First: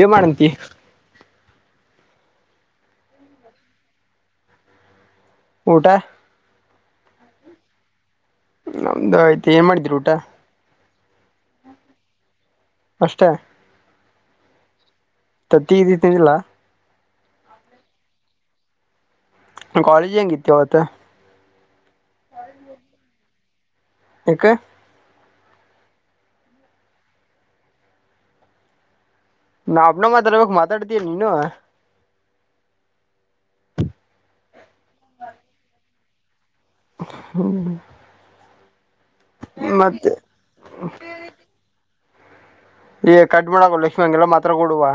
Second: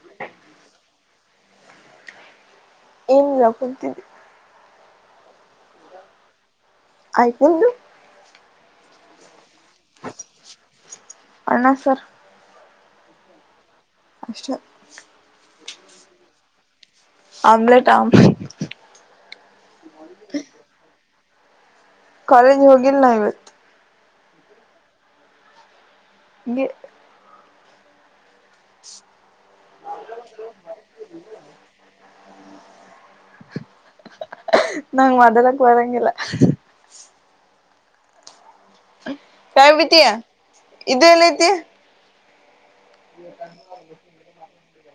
ಏ ಮಾಡಂತಿ. ಏನಿಲ್ಲ ಕುಂತೀದ್ವಿ. ಊಟಾ. ಆಯ್ತ್ ನೀಮ್ದು. ನಮ್ದು ಆಯ್ತ ಏನ್ ಮಾಡಿದ್ರಿ ಊಟಾ ಅಣ್ಣಾ ಸಾರು ಅಷ್ಟೇ ಅಷ್ಟ ತತ್ತಿಗಿತಿ ತಿಂದಿಲ್ಲ. ಆಮ್ಲೆಟ್ ಆಮ್ ಕಾಲೇಜ್ ಹೆಂಗಿತ್ತ ಇವತ್ತ. [inaudible] ಕಾಲೇಜ್ಗೆ ಹೋಗಿಲ್ಲ ನಾ ಇವ ಯಕ. ಹಂಗೆ [unintelligible] ನಾ ಒಬ್ಬನ ಮಾತಾಡ್ಬೇಕ್ ಮಾತಾಡ್ತೀಯ ನೀನು ನಂಗ್ ಮಾತಾಡಾಕ ಬರಂಗಿಲ್ಲಾ ಹೌದಾ ಮತ್ತೆ [unintelligible] ಇದು ಎಲ್ಲೈತಿ. ಏ ಕಟ್ ಮಾಡೋಲೆ ಹಂಗೆಲ್ಲಾ ಮಾತಾಡಕ್ ಹೋಗ್ಬೇಡವ್ವಾ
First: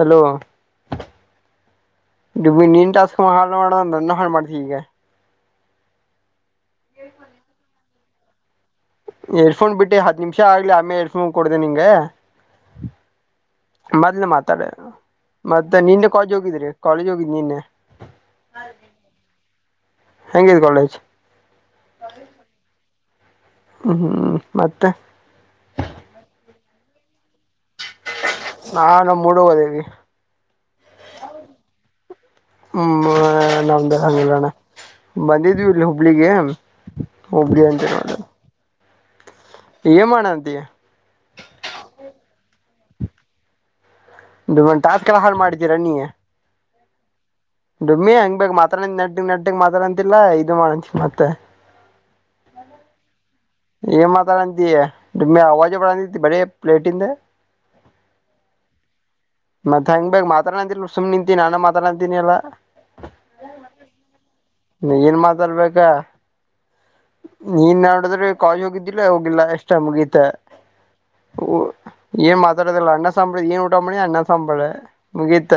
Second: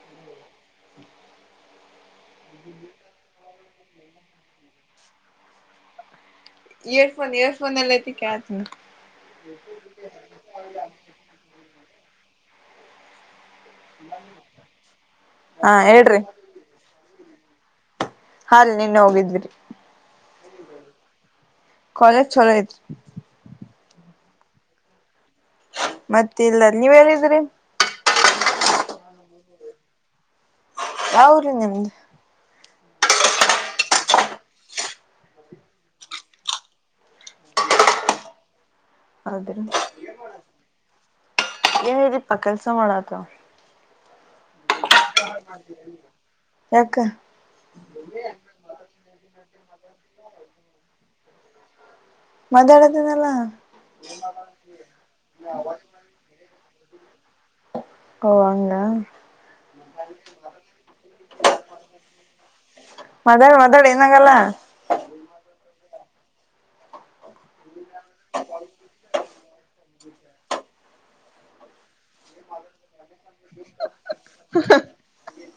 ಹಲೋ. ಡುಮ್ಮಿ ನೀನ್ ಟಾಸ್ಕ್ ಹಾಳ ಮಾಡೋನ್ನ ನನ್ನು ಹಾಳ್ ಮಾಡ್ತಿ ಹಿಂಗೆ. ಇಯರ್ಫೋನ್ ಇಯರ್ಫೋನ್ ಎಲ್ಲೈತಿ ಕೇಳಾತೇನ್ ನಾ. ಎಡ್ಫೋನ್ ಬಿಟ್ಟಿ ಹದ್ ನಿಮಿಷ ಆಗ್ಲಿ ಆಮೇ ಎಡ್ಫೋನ್ ಕೊಡ್ತೇನ್ ನಿಂಗ. ಮದ್ಲ ಮಾತಾಡ ಹಾ ಮತ್ತ ನಿನ್ನೆ ಹೇಳ್ರಿ ಕಾಲೇಜ್ ಹೋಗಿದ್ರಿ ಕಾಲೇಜ್ ಹೋಗಿದ ನಿನ್ನೆ? ಹಾರಿ ನಿನ್ನೆ ಹೋಗಿದ್ವಿ ರಿ. ಹೆಂಗಿದೆ ಕಾಲೇಜ್? ಕಾಲೇಜ ಚಲೋ ಐತ್ರಿ. ಹ್ಮ್ ಹ್ಮ್ ಮತ್ತ ಮತ್ತ ಇಲ್ಲ ನೀವ್ ಎಲ್ಲಿದ್ರಿ? ನಾ ನಮ್ಮ ಹುಡುಗ ಅದೇವಿ. ಯಾ ಉರ್ರಿ ನಿಮ್ದ? ಹ್ಮ್ ನಮ್ಮ ನಮ್ಮದ [unintelligible] ಬಂದಿದ್ವಿ ಇಲ್ಲಿ ಹುಬ್ಳಿಗ ಹುಬ್ಬಳಿ ಹಂತೇಲಿ ಹೌದ್ರಿ ಏನ್ ಮಾಡತಿ? ಏನಿಲ್ರಪ್ಪಾ ಕೆಲ್ಸಾ ಮಾಡಾತೆವ್. ಟಾಸ್ಕ್ ಎಲ್ಲಾ ಹಾಳ್ ಮಾಡಿದ್ದೀರ ನೀ. ಯಾಕ್? ಡಮ್ಮಿ ಹಂಗ ಬೇಕ್ ಮಾತಾಡ್ ಅಂತ್ ನೆಟ್ಟಗ್ ನೆಟ್ಟಗ್ ಮಾತಾಡ ಅಂತಿನ್ಲಾ ಇದು ಮಾಡ್ತೀ ಮತ್ತೆ ಮಾತಾಡತೇನಲ್ಲಾ. ಏನ್ ಮಾತಾಡಂತಿ ಡುಮ್ಮಿ ಅವಾಜೆ ಬರಾತೇತ್ ಬರೇ ಪ್ಲೇಟಿಂದ. ಓ ಹಂಗಾ ಮತ್ತೆ ಹೆಂಗ್ ಬೇಕ್ ಮಾತಾಡಂತಿಲ್ಲ ಸುಮ್ ನಿಂತಿ ನಾನ ಮಾತಾಡತಿನ್ ಎಲ್ಲಾ. ಮಾತಾಡ್ ಮಾತಾಡ್ ಏನ್ ಆಗಲ್ಲಾ. ನೀನ್ ಮಾತಾಡ್ಬೇಕ. ನೀನ್ ನೋಡುದ್ರೆ ಕಾಲೇಜ್ ಹೋಗಿದ್ದಿಲ್ಲ ಹೋಗಿಲ್ಲಾ ಅಷ್ಟ ಮುಗೀತ. ಊ ಏನ್ ಮಾತಾಡದೀಲ್ಲ ಅಣ್ಣ ಸಾಂಬ್ರಾ ಏನ್ ಊಟ ಮಾಡಿ ಅಣ್ಣಾ ಸಾಂಬಾರ್ ಮುಗಿತ್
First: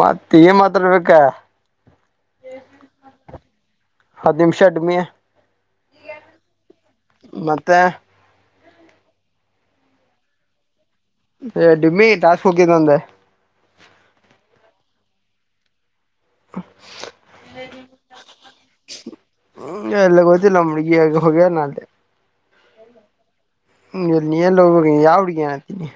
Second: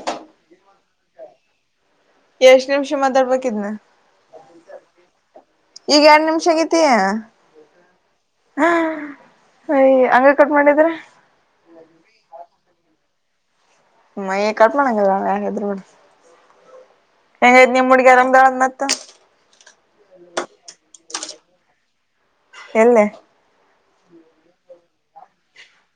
ಮತ್ತ ಏನ್ ಮಾತಾಡ್ಬೇಕಾ? ಎಷ್ಟ್ ನಿಮಿಷ ಮಾತಾಡ್ಬೇಕಿದ್ನ? ಹತ್ತ ನಿಮಿಷ ಡುಮ್ಮಿ. ಈಗ ಯಾಡ್ ನಿಮ್ಷಾ ಆಗೇತಿ. ಮತ್ತೆ ಹ ಅಯ್ಯ ಹಂಗೆ ಕಟ್ ಮಾಡಿದ್ರೆ. ಏ ಡುಮ್ಮಿ ಟಾಸ್ಕ್ ಹೋಗ್ತೆತ್ ನಂದ. ಮ ಏ ಕಟ್ ಮಾಡಂಗಿಲ್ಲಾ ಹೆಂಗಿದ್ರ್ ಬಿಡ್ ಏ ನಿಮ್ಮುಡಗಿ [unintelligible] ಹ್ಮ ಎಲ್ಲ ಗೊತ್ತಿಲ್ಲ ನಮ್ ಹುಡುಗಿ ಅಲ್ಲಿ ಹೋಗೆ ಇಲ್ಲ ನಾ ಅಲ್ಲೇ. ಎಲ್ಲೆ? ಹ್ಮ ನೀ ಎಲ್ಲಿ ಹೋಗ ಯಾವ ಹುಡ್ಗಿ ಹೇಳಾತಿ ನೀ?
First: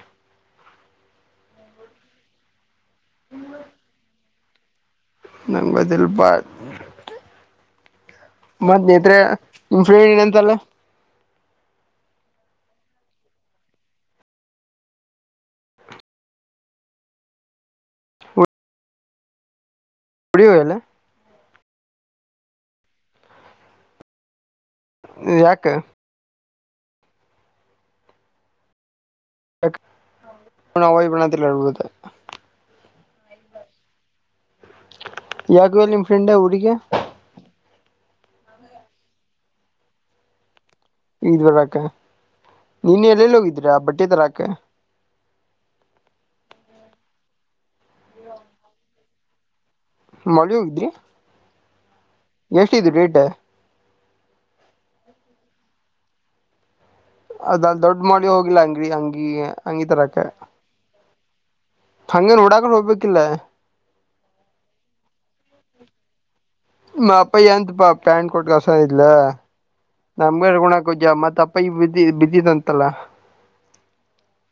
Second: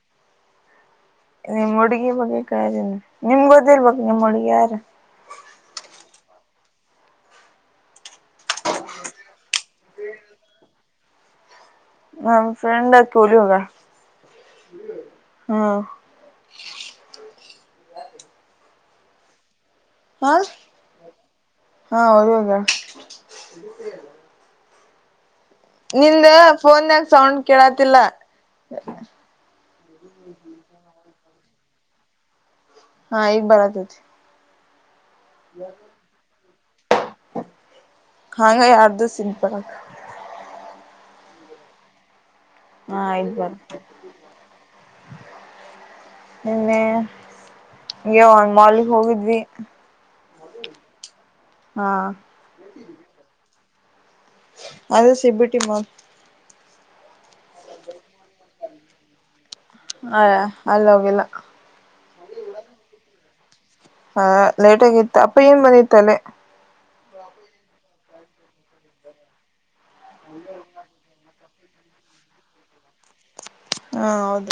ನಿಮ್ ಹುಡುಗಿ ಬಗ್ಗೆ ಕೇಳಿನಿ ನಿಮ್ಗ ಗೊತ್ತಿರಬೇಕ್ ನಿಮ್ ಹುಡ್ಗಿ ಯಾರ ಅಂತ್. ನಮ್ಗ ಗೊತ್ತಿಲ್ಲಪ್ಪಾ. ಮತ್ತ ನೇತ್ರೆ [unintelligible] ಅಂತಲ್ಲಾ. ನನ್ ಫ್ರೆಂಡ್ ಅಕಿ ಉರಿಗ್ ಹೋಗ್ಯಾಳ ಹ್ಮ್. ಹಾ ಹೊಡಿಯಲ್ಲ ಹಾ ಉರಿಗ್ ಹೊಗ್ಯಾಳ. ಯಾಕ? ನಿಂದ ಫೋನಗ ಸೌಂಡ್ ಕೇಳತಿಲ್ಲ ಹ [unintelligible] ಯ್ಪಣದಲ್ಲಿ ಹಳ್ಬುದು ಹಾ ಈಗ್ ಬರತತಿ ಯಾಕ ಹೋಗ್ಯಾನ ನಿಮ್ಮ ಫ್ರೆಂಡ ಊರಿಗೆ ಹಂಗ ಎರಡ್ ದಿವಸ ಇದ್ದ ಬರಾಕ ಇದ್ದ ಬರಾಕ ಹಾ ನಿನ್ನೆ ಈಗ ಎಲ್ಲೆಲ್ಲಿ ಬರ್ ಹೋಗಿದೀರ ಆ ಬಟ್ಟೆ ತರಾಕ ನಿನ್ನೆ ಮಾಲಿಗೆ ಹೋಗಿದ್ವಿ ಮಾಲಿಗಿ ಹೋಗಿದ್ರಿ ಹಾ ಎಷ್ಟಿದ್ ರೇಟ್ ಅದ ಸಿಬಿಟಿ ಮಾಲ್ ಅದ ದೊಡ್ಡ ಮಾಲಿಗಿ ಹೋಗಿಲ್ಲ ಅಂಗ್ರೀ ಹಂಗಿ. ಹ ಅಲ್ಲಿ ಹೋಗಿಲ್ಲ. ಹಂಗ ನೋಡಾಕುನು ಹೋಗ್ಬೇಕಿಲ್ಲ. ಹ ಲೇಟ್ ಆಗಿತ್ತು ಅಪ್ಪ ಏನ್ ಬಂದಿತ್ತ ಅಲ್ಲೇ ನಿಮ್ಮ ಅಪ್ಪ ಪ್ಯಾಂಟ್ ಕೊಟ್ಟ ಕಲಸ್ಯನ ಇಲ್ಲಿ ನಮ್ಗ ಇಟ್ಕೊಳಕ ಜಾಗ ಇಲ್ಲಾ ಬಿದ್ದಿದಂತಲ್ಲ. ಹಾ ಹೌದು.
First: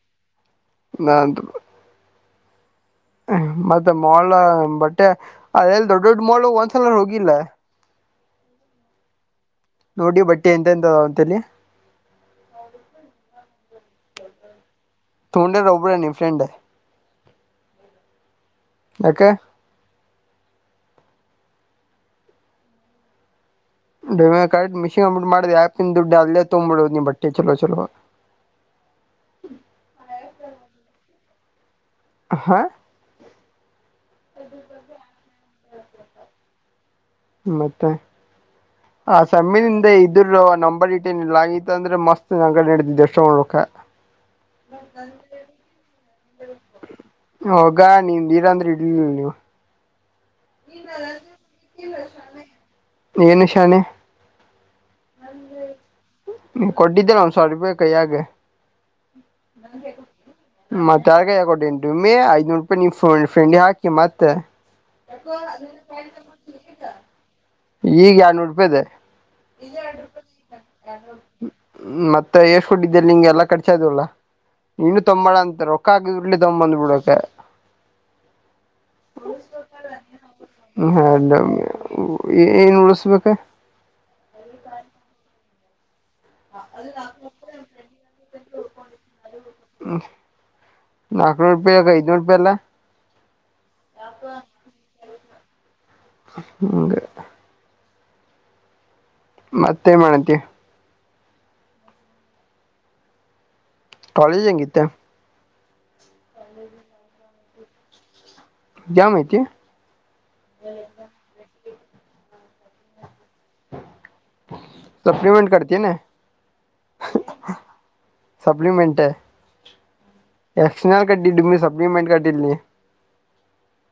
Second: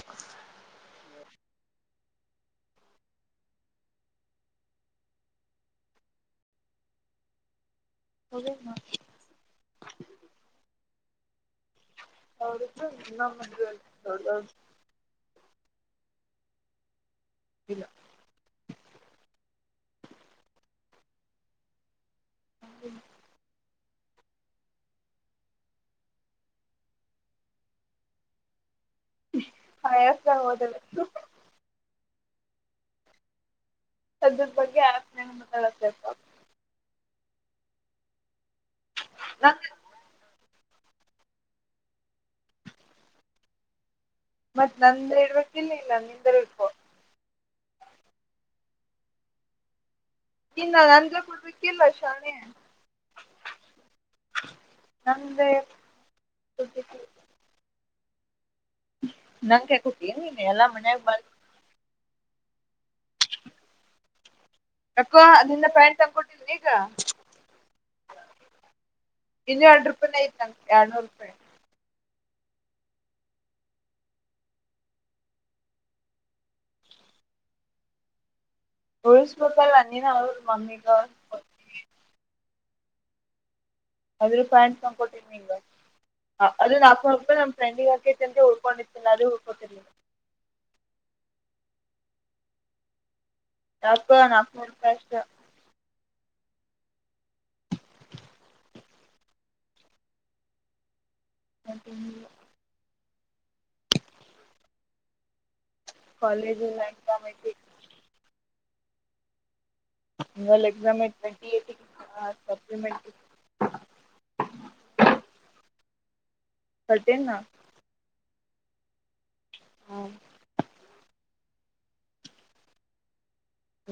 ಬಾ ಅಂತು ಮತ್ತೆ ಮಾಲ್ ಬಟ್ಟೆ ಅದ ಎಲ್ಲದೊಡ್ ದೊಡ್ ಮಾಲ್ ಒಂದ್ಸಲ ಹೋಗಿಲ್ಲ. ಹೋಗಿದ್ದೀನಿ ನೋಡಿ ಬಟ್ಟೆ ಎಂತ ಎಂತದ ಅದಾವ ಅಂತೇಳಿ. ಹೌದ ನಮ ಹೌೌ [unintelligible] ತೂಗೊಂಡಿದ್ದ ಒಬ್ರೆ ನಿಮ್ ಫ್ರೆಂಡ್. ಇಲ್ಲ. ಯಾಕ. ಹ್ಮ. ಡಿ ಕರೆಕ್ಟ್ [unintelligible] ಅಲ್ಲೇ ತೋಗಂಡಬೀಡು ಬಟ್ಟೆ ಚಲೋ ಚೊಲೋ. ಹತ್ರ ಹೋದಲ್ಲ. ಹಾ. ಅದರ ಬಗ್ಗೆ ಆ್ಯಪ್ ನಲ್ಲೇ ಮಾತಾಡಬೇಕು ಮತ್ತೆ ಆ ನ ಸಮ್ಮಿ ಹಿಂದೆ ಇದ್ದೆ. ಇದ ನಂಬರ್ ಇಟ್ ಏನ್ ಇಲ್ಲ ಆಗತ್ತ ಅಂದ್ರೆ ಮಸ್ತ್ ಅಂಗಡೆ ನಡತ ದಶ ಮಾಡಬೇಕಾ. ಮತ್ ನಂದ ಇಡ್ಬೇಕ ಇಲ್ಲ ಇಲ್ಲ ನೀ ನಂದ ಹೋಗ ನಿನ್ ಇಡು ಅಂದ್ರೆ ಇಡ್ಲಿಲ್ಲ ನೀವು. ಇಲ್ಲ ನಂದರ ಕೊಡ್ಬೇಕ ಇಲ್ಲ ಶಾನೆ. ಹೂ ಕೊಟ್ಟಿದ್ದೇನೆ ಒಂದ್ ಸಾವಿರ ರೂಪಾಯಿ ಕೈಯಾಗ ನಂಗೆ ಕೊಟ್ಟಿ ನೀನ್ ಎಲ್ಲಾ ಮನ್ಯಾಗ ಮತ್ತೆ ಬರ್ ಯಾರ ಕೈಯಾಗ ಕೊಟ್ಟಿನಿ. ಡುಮ್ಮಿ ಐದುನೂರು ರೂಪಾಯಿ ನಿಮ್ ಫ್ರೆಂಡಗೆ ಹಾಕಿ ಮತ್ತೆ. ಯಾಕೋ ನಿಂದ ಪ್ಯಾಂಟ್ ತಂದ್ಕೊಟ್ಟಿದ್ನಿ ಈಗ. ಈಗ ಎರೆಡುನೂರು ರೂಪಾಯಿದೂ. ಇನ್ನೂ ಎರಡ್ ರೂಪಾಯಿನ ಐತ್ ನಂಗೆ ಎರಡ್ನೂರು ರೂಪಾಯಿ ಮತ್ತೆ ಎಷ್ಟ್ ಕೊಟ್ಟಿದ್ದೆ ನಿಂಗೆ ಎಲ್ಲ ಕರ್ಚ ಆಧುವಲಾ. ನೀನು ತುಗೊಂಡು ಬಾ ಅಂತೀರ ರೋಕ್ಕ ಹಾಕಿ ಕೂಡ್ಲೆ ತಂದ ಬಿಡಬೇಕು ಗುಳಷಪತಲ್ [unintelligible] ಮಮ್ಮಿಗ. [unintelligible] ಏನು ಉಳಿಸ್ಬೇಕ ಅದ್ರೂ ಪ್ಯಾಂಟ್ ತಂದ್ಕೊಟ್ಟಿರ್ನಿ ನಿಂಗ. ಅದ ನಾಲ್ಕನೂರು ರೂಪಾಯ ನಮ ಫ್ರೆಂಡ್ ಗಕ [unintelligible] ಉಳ್ಕೊತಿರ್ಲಿಲ್ಲ. ನಾಕ್ ನೂರು ಪೇ ಆಗ ಐದುನೂರು ಪೈ ಅಲಾ. ಅಬ್ಬಾ ನಾಕು ನೂರು ಪೈ ಅಸ್ಟೇ. ಹ್ಮಗೆ. ಮತ್ತೇ ಏನು ಮಾಡ್ತಿ. ಮತ್ತೆ ನಿಲ್ಲ. ಕಾಲೇಜ್ ಹೆಂಗಿತ್ತು. ಕಾಲೇಜಿಲ್ಲ ಎಕ್ಸಾಮ ಎತಿ ಜ ಮಾಐತಿ. [unintelligible] ಎಕ್ಸ್ ಆಯ್ತೆ [unintelligible] ಸಪ್ಲಿಮೆಂಟರಿ. ಸಪ್ಲಿಮೆಂಟ್ ಕಟ್ತಿಯೇನ. ಕಟ್ಟಿ ನಾ ಸಪ್ಲಿಮೆಟ್. [unintelligible] ಡಿಮಿಟ್ ಕಟ್ಟಡಿ ಇಲ್ಲಿ.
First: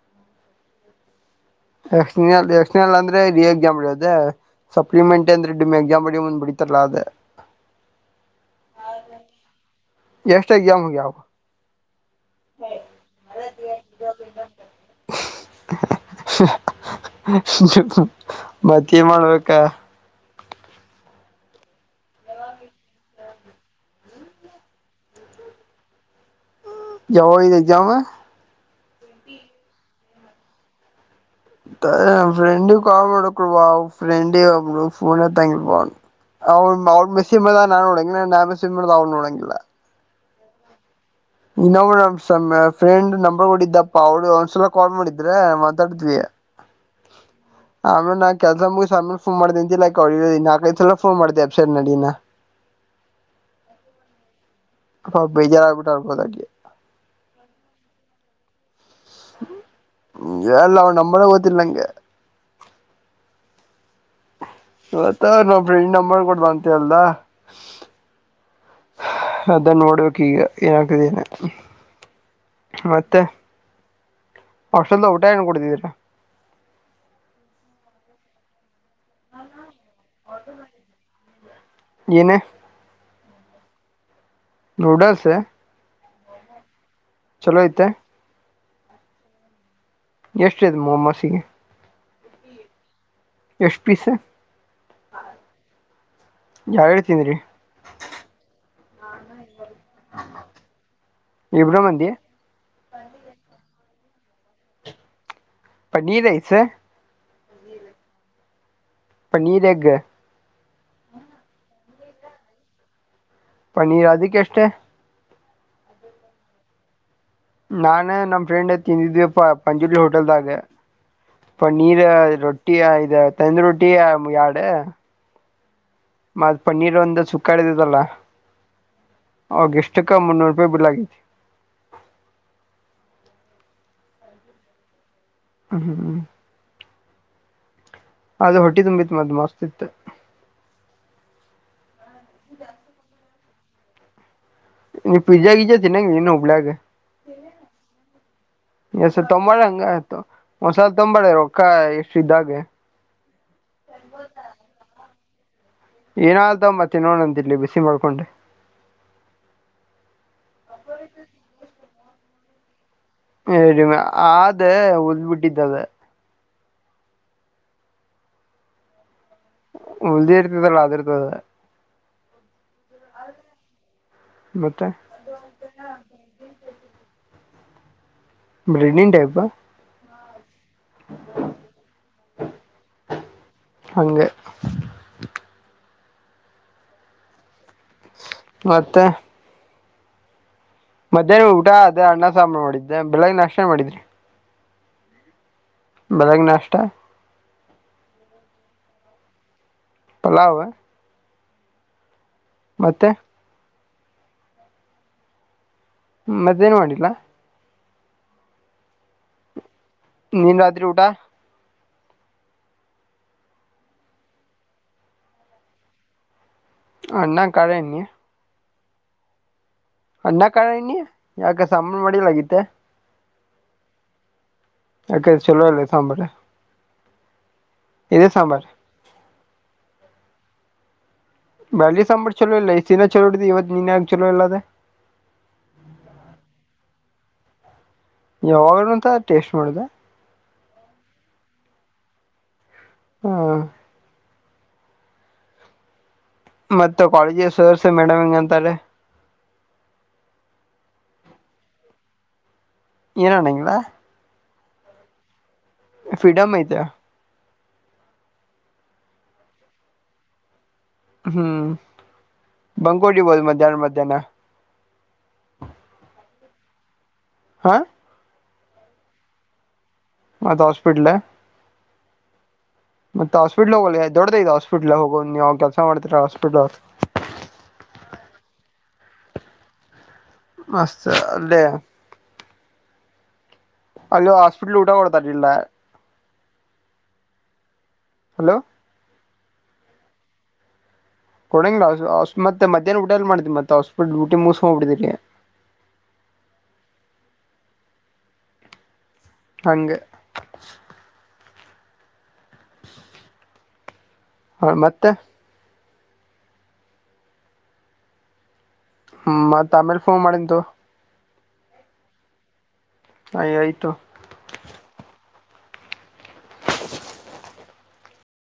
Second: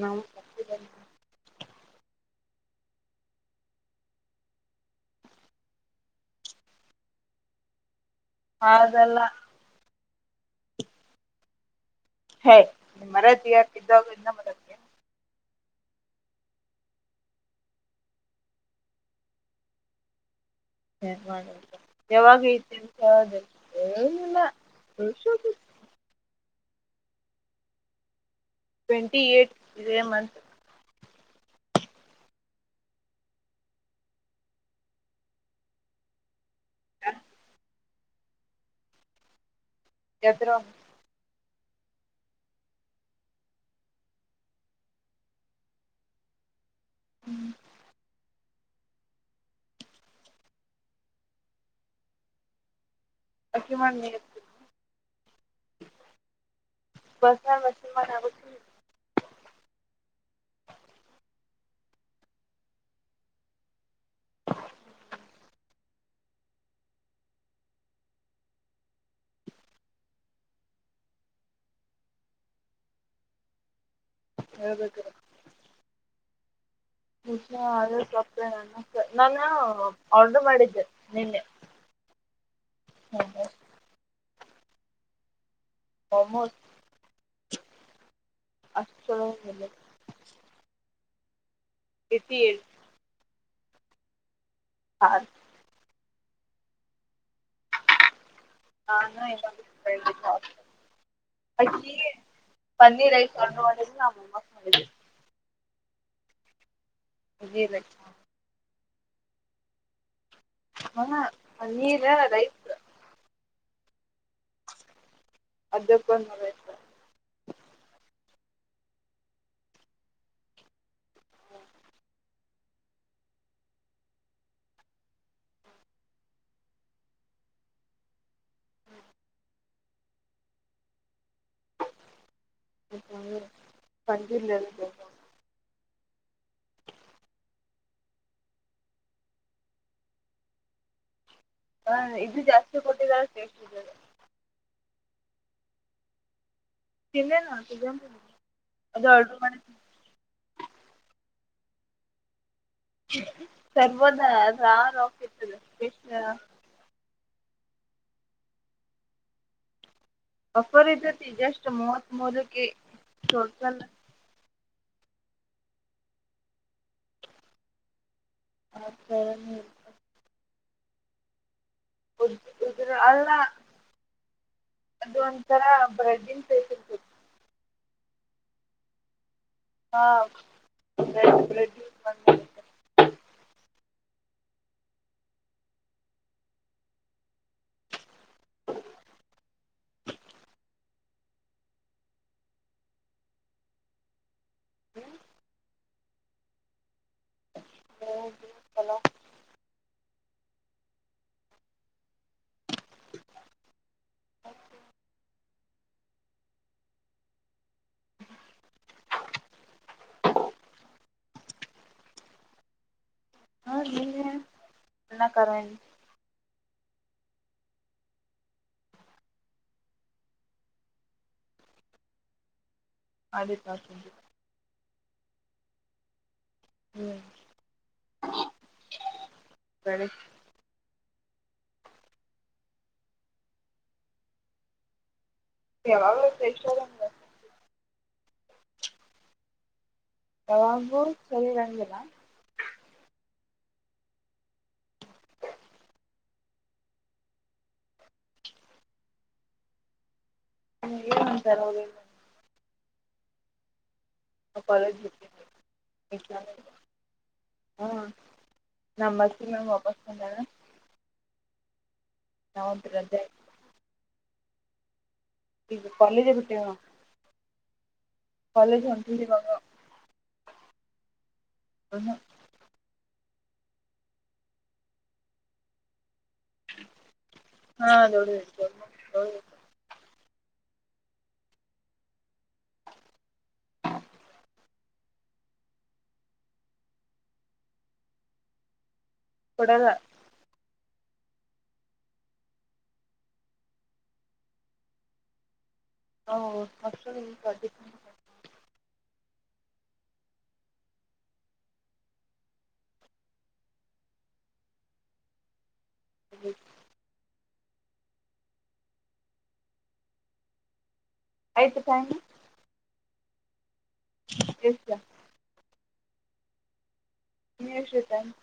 ನಾವ ಯಕ್ಷಣಲ್ ಯಕ್ಷಣಲ್ ಅಂದ್ರೆ ರಿ ಎಕ್ಸಾಮ್ ಇರುತ್ತೆ. ಸಪ್ಲಿಮೆಂಟಿ ಅಂದರೆೆ ನಿಮ್ಮ ಎಕ್ಸಾಮ್ಡಿ ಮುಂದ್ ಬಿಡಿತಾರಲ್ಲ ಅದೆ. ಅದಲ್ಲ ಎಷ್ಟ ಎಕ್ಸಾಮ್ ಹೋಗ್ಯಾವ ಹೇ ಮರದಿಯಾಕಿದ್ದಾಗ [unintelligible] ಮತ್ತೆ ಮಾಡ್ಬೇಕಾ ಹ ಮಾಡ ಯಾವಾಗ ಐತಿ ಅಂತ [unintelligible] ಜಾವ ಐದು ಜಾವ ಟ್ವೆಂಟಿ ಏಟ್ ಇದೆ ಮಂತ ಫ್ರೆಂಡ ಗ ಕಾಲ್ ಮಾಡಬೆಕವಾ ಫ್ರೆಂಡ ಒಬ್ಬಳು ಫೋನ ಎತ್ತಂಗಿಲ್ಲಾ ಅವ್ ಅವನ್ ಮೆಸಮ್ಮದಾ ನಾನ ನೊಡಂಗಿಲ್ಲ ನಾ ಮೆಸಮಾಡದಾಗ ಅವಳುನೊಡಂಗಿಲ್ಲ. ಗೆದ್ದರು ಇನ್ನ ಫ್ರೆಂಡ್ ನಂಬರ್ ಒಡ್ಡಿದ್ದಪ್ಪಾ ಅಳ್ಲು ಒಂದ್ಸಲ ಕಾಲ್ ಮಾಡಿದ್ರೆ ಮಾತಾಡ್ತಿಯ. [unintelligible] ಕೆಲಸ ಮುಗಿಸ ಸಾಮಿ ಫೋನ್ ಮಾಡದೆ ಲೈಕ್ ನಾಕ್ ಐದ ಸಲ ಫೋನ್ ಮಾಡ್ದ ಅಬ್ಸೆ ನಡಿನ. ಹಕಿ ಮಾಡ ನಿ. ಅ ಬೇಜಾರ ಆಗ್ಬಿಟ್ಟ ಅರ್ಬದಾಗಿ ಪರ್ಸನಲ್ ಮೆಸೇಜ್ ಮಾಡಿ ಹ್ಮಲ್ಲ ಅವನ್ ನಂಬರ ಗೊತ್ತಿಲ ನನಗೆ. ಇವತ್ತ ನಮ್ ಫ್ರೆಂಡ್ ನಂಬರ್ ಕೊಟ್ ಬಾ ಅಂತ ಹೆಳ್ದ. ಅದೆ ನೋಡಬೇಕ ಇಗ [unintelligible] ಮತ್ತೆ ಹೇಳ್ಬೇಕು ಹಾಸ್ಟೆಲ್ ದಗ ಊಟ ಏನ್ ಕುಡತಿದ್ದೀರಾ ಸೂಸಲಾ [unintelligible] ನಾನು ಅವಳದು ಮಾಡಿದ್ದೆ ನಿನ್ನೆ. ಏನೇ ನೂಡಲ್ಸ್ ಮೋಮೋಸ್. ಚಲೋ ಇತ್ತಾ ಅಷ್ಟ ಚಲೋ ಇರಲಿಲ್ಲ. ಎಷ್ಟರಿ ಇದು ಮೊಮ್ಮಸಿಗೆ? [unintelligible] ಈಸ್ಟ್ ಪೀಸ್? ಆರ್. ಯಾರ್ಯಾರ್ ತಿಂದ್ರಿ? ನಾನು ಇನ್ನೊಬ್ಬ ಫ್ರೆಂಡ್ಸ್ಇದ್ಧ. ಇಬ್ರ ಮಂದಿ ಪನ್ನೀರ್ ರೈಸ್ ಆರ್ಡರ್ [unintelligible] ಮಾಡಿದೀವಿ ಪನ್ನೀರ್ ರೈಸ್? ಗಿ ರೈಸ್ ಪನ್ನೀರ್ ಎಗ್? ಹಾ ಪನ್ನೀರು ರೈಸ್. ಪನ್ನೀರ್ ಅದಕ್ಕೆ ಎಷ್ಟೇ? ಅದ್ಕಕೊಂದ್ ನೂರಾಐವತ್ತು. ನಾನು ನಮ್ಮ ಫ್ರೆಂಡ್ ತಿಂದಿದ್ವಿಪ್ಪ ಪಂಜುರ್ಲಿ ಹೋಟೆಲ್ದಾಗ. ಪನ್ನೀರ್ ರೊಟ್ಟಿ ಇದ ತಂದೂರಿ ರೊಟ್ಟಿ ಎರಡು. ಮತ್ ಪನ್ನೀರ್ ಒಂದು ಸುಕ್ಕಡಿದದಲ್ಲ. ಅವ ಇಷ್ಟುಕ್ಕ್ ಮುನ್ನೂರಪಾಯಿ ಬಿಲ್ಲ್ ಆಗಯ್ತಿ. ಹೂ ಪಂಜುರ್ಲಿ [unintelligible] ಹ್ಮ ಹ್ಮ ಹ್ಮ ಅದು ಹೊಟ್ಟಿ ತುಂಬಿತ್ ಅದು ಮತ್ ಮಸ್ತಿತ್. ಹ ಇದು ಜಾಸ್ತಿ ಕೊಟ್ಟಿದ್ದಾರೆ ಟೆಸ್ಟ್ ಇರ್ಲಿಲ್ಲ. ನೀನ್ ಪಿಜ್ಜಾ ಗಿಜ್ಜ ತಿನ್ನಗಿಲ್ಲೆನ್ ಹುಬ್ಳಿಯಾಗ್. ತಿಂದೇನು ಅದು ಎಸ ಆರ್ಡರ್ ತಂಬಾಲ ಮಾಡಿ ಹಂಗ. ಒಂದ್ಸಲ ತೊಂಬಾ ರೊಕ್ಕಾಯ ಎಷ್ಟು ಇದ್ದಾಗೆ. ತರಬೋದ್ ಅದ್ರ ರೊಕ್ಕ ಇರ್ಲಿಲ್ಲ. ಏನಾದ್ರು ತೊಂಡ್ ಬಾ ತಿನ್ನೋಣನಂತ ಇಲ್ಲಿ ಬಿಸಿ ಮಾಡ್ಕೊಂಡ. ಆಫರ್ ಇರ್ತೇತಿ ಜಸ್ಟ್ ಮೂವತ್ತ್ ಮೂರಕ್ಕೆ ಟೋಟಲ್ ಹ ಅದ್ [unintelligible] ಹಾಂ ಸರಿ. ಉಳ್ದಿರುತ್ತಾದಲ್ ಅದರ್ತದ. ಉಳ್ದಿರಾಧಲ್ಲ ಮತ್ತೆ ಅದು ಒಂಥರ ಬ್ರೆಡ್ಡಿನ ಟೈಪ್ ಇರ್ತಿತಿ. ಬ್ರೆಡಿನ್ ಟೈಪ್? ಹಾ ಬ್ರ್ರಡ್ ಬ್ರಡ್. ಹಂಗ. ಮತ್ತೆ. ಮಧ್ಯಾಹ್ನ ಊಟ ಅದ ಅನ್ನ ಸಾಂಬಾರು ಮಾಡಿದ್ದೆ ಬೆಳಗ್ಗೆ ನಾಷ್ಟ ಏನ್ ಮಾಡಿದ್ರಿ? ಬೆಳೆಗ್ಗೆ ನಾಷ್ಟಾ? ಪಲಾವ್. ಪಲಾವ? ಮತ್ತೆ. ಹ್ಮ್ ಮತ್ತೇನು ಮಾಡಿಲ್ಲಾ. ನೀನ್ ರಾತ್ರಿ ಊಟ. ಅನ್ನ ಕಾರ ಎಣ್ಣಿ. ಅನ್ನ ಕಾರ ಎಣ್ಣಿ? ಅನ್ನ ಕಾರ ಎಣ್ಣಿ ಯಾಕ ಸಾಂಬರ್ ಮಾಡಿಲಗಿತ್ತು? ಅದೇ ತಕಿ [unintelligible] ಜೊತೆ ಅ ಚಲೋ ಇಲ್ವಾ ಸಾಂಬಾರು ಇದೇ ಸಾಂಬಾರ್ ಹೇಳಿ ಬಳ್ಳಿ ಸಾಂಬಾರು ಚಲೋ ಇಲ್ಲ ಈ [unintelligible] ಸ ದಿನ ಚಲೋಡಿದ ಇವತ್ತು ನೀನ್ ಆಗ ಚಲೋ ಇಲ್ಲದದೆ ಯಾವಾಗಲು [unintelligible] ಪ್ರೆಷರ್ ಯಾವಾಗ್ಲು ಅಂತ ಟೇಸ್ಟ್ ಮಾಡಿದ ತವಾಂಬೂರು ಸರಿರಂಗಲ್ಲಾ ಹಾ ಮತ್ತೆ ಕಾಲೇಜ್ ಸೇರ್ಸಿ ಮೇಡಮ್ ಅಂತಾರೆ ಈಗೇನ್ ಅಂತಾರೆ ಏನಣಂಗಾ ಇಂಗ್ಲ ಕಾಲೇಜ ಇ ಫ್ರೀಡಮ್ [inaudible] ಐತೆ ಹಾಂ ನಂಬರ್ಸಗೆ ವಾಪಸ್ ಬೊಂಡಾನ [unintelligible] ಹ್ಮ್ ನಾವೊಂದು ಬಂಗೋಜೀ ರಜೆ ಬೋದ್ ಮಧ್ಯಾಹ್ನ ಮಧ್ಯಾಹ್ನ ಇಗ ಕಾಲೇಜ ಬಿಟ್ಟೆನ ಹಾ ಕಾಲೇಜ್ಗೆ ಒಂಟಿವಿ ಇವಾಗ ಮದು ಹಾಸ್ಪಿಟಲ್ ಮತ್ ಹಾಸ್ಪಿಟ್ಲ್ ಹೋಗ ದೊಡ್ದು ಇದು ಹಾಸ್ಪಿಟಲ್ ಹೋಗ ನೀವು್ ಕೆಲಸ ಮಾಡ್ತರ ಹಾಸ್ಪಿಟಲ್ ಹಾ ದೌಡಿ [inaudible] ಮಸ್ತ್ ಅಲ್ಲೇ ಅಲ್ಲಿ ಹಾಸ್ಪಿಟ್ಲ್ ಊಟ ಕೊಡ್ತಾರಿಲ್ಲ ಹಲೋ ಕೊಡೊದ ಕೊಡಂಗ ಮತ್ತ [unintelligible] ಮ್ಯಾಹನ ಊಟಲ್ ಮಾಡಿದ ಮತ್ತ ಹಾಸ್ಪಿಟ್ಲ್ ಟಿ ಮುಗಸ ಹೋಗಬ ಬಿಡಿದ್ರರಿ [unintelligible] ಹೌ ಮಡ್ [unintelligible] [inaudible] ಹಂಗೆ ಹಾ ಮತ್ತೆ ಹ್ಞೂ [inaudible] ಹ್ಮ ಮತ್ತ್ ಆಮೇಲೆ ಫೋನ್ ಮಾಡಿದ್ದು ಐತು ಟೈಮ್ ಆಯ ಆಯ್ತು ಎಷ್ಟ ಇನ್ನು ಎಷ್ಟ್ ಟೈಮ್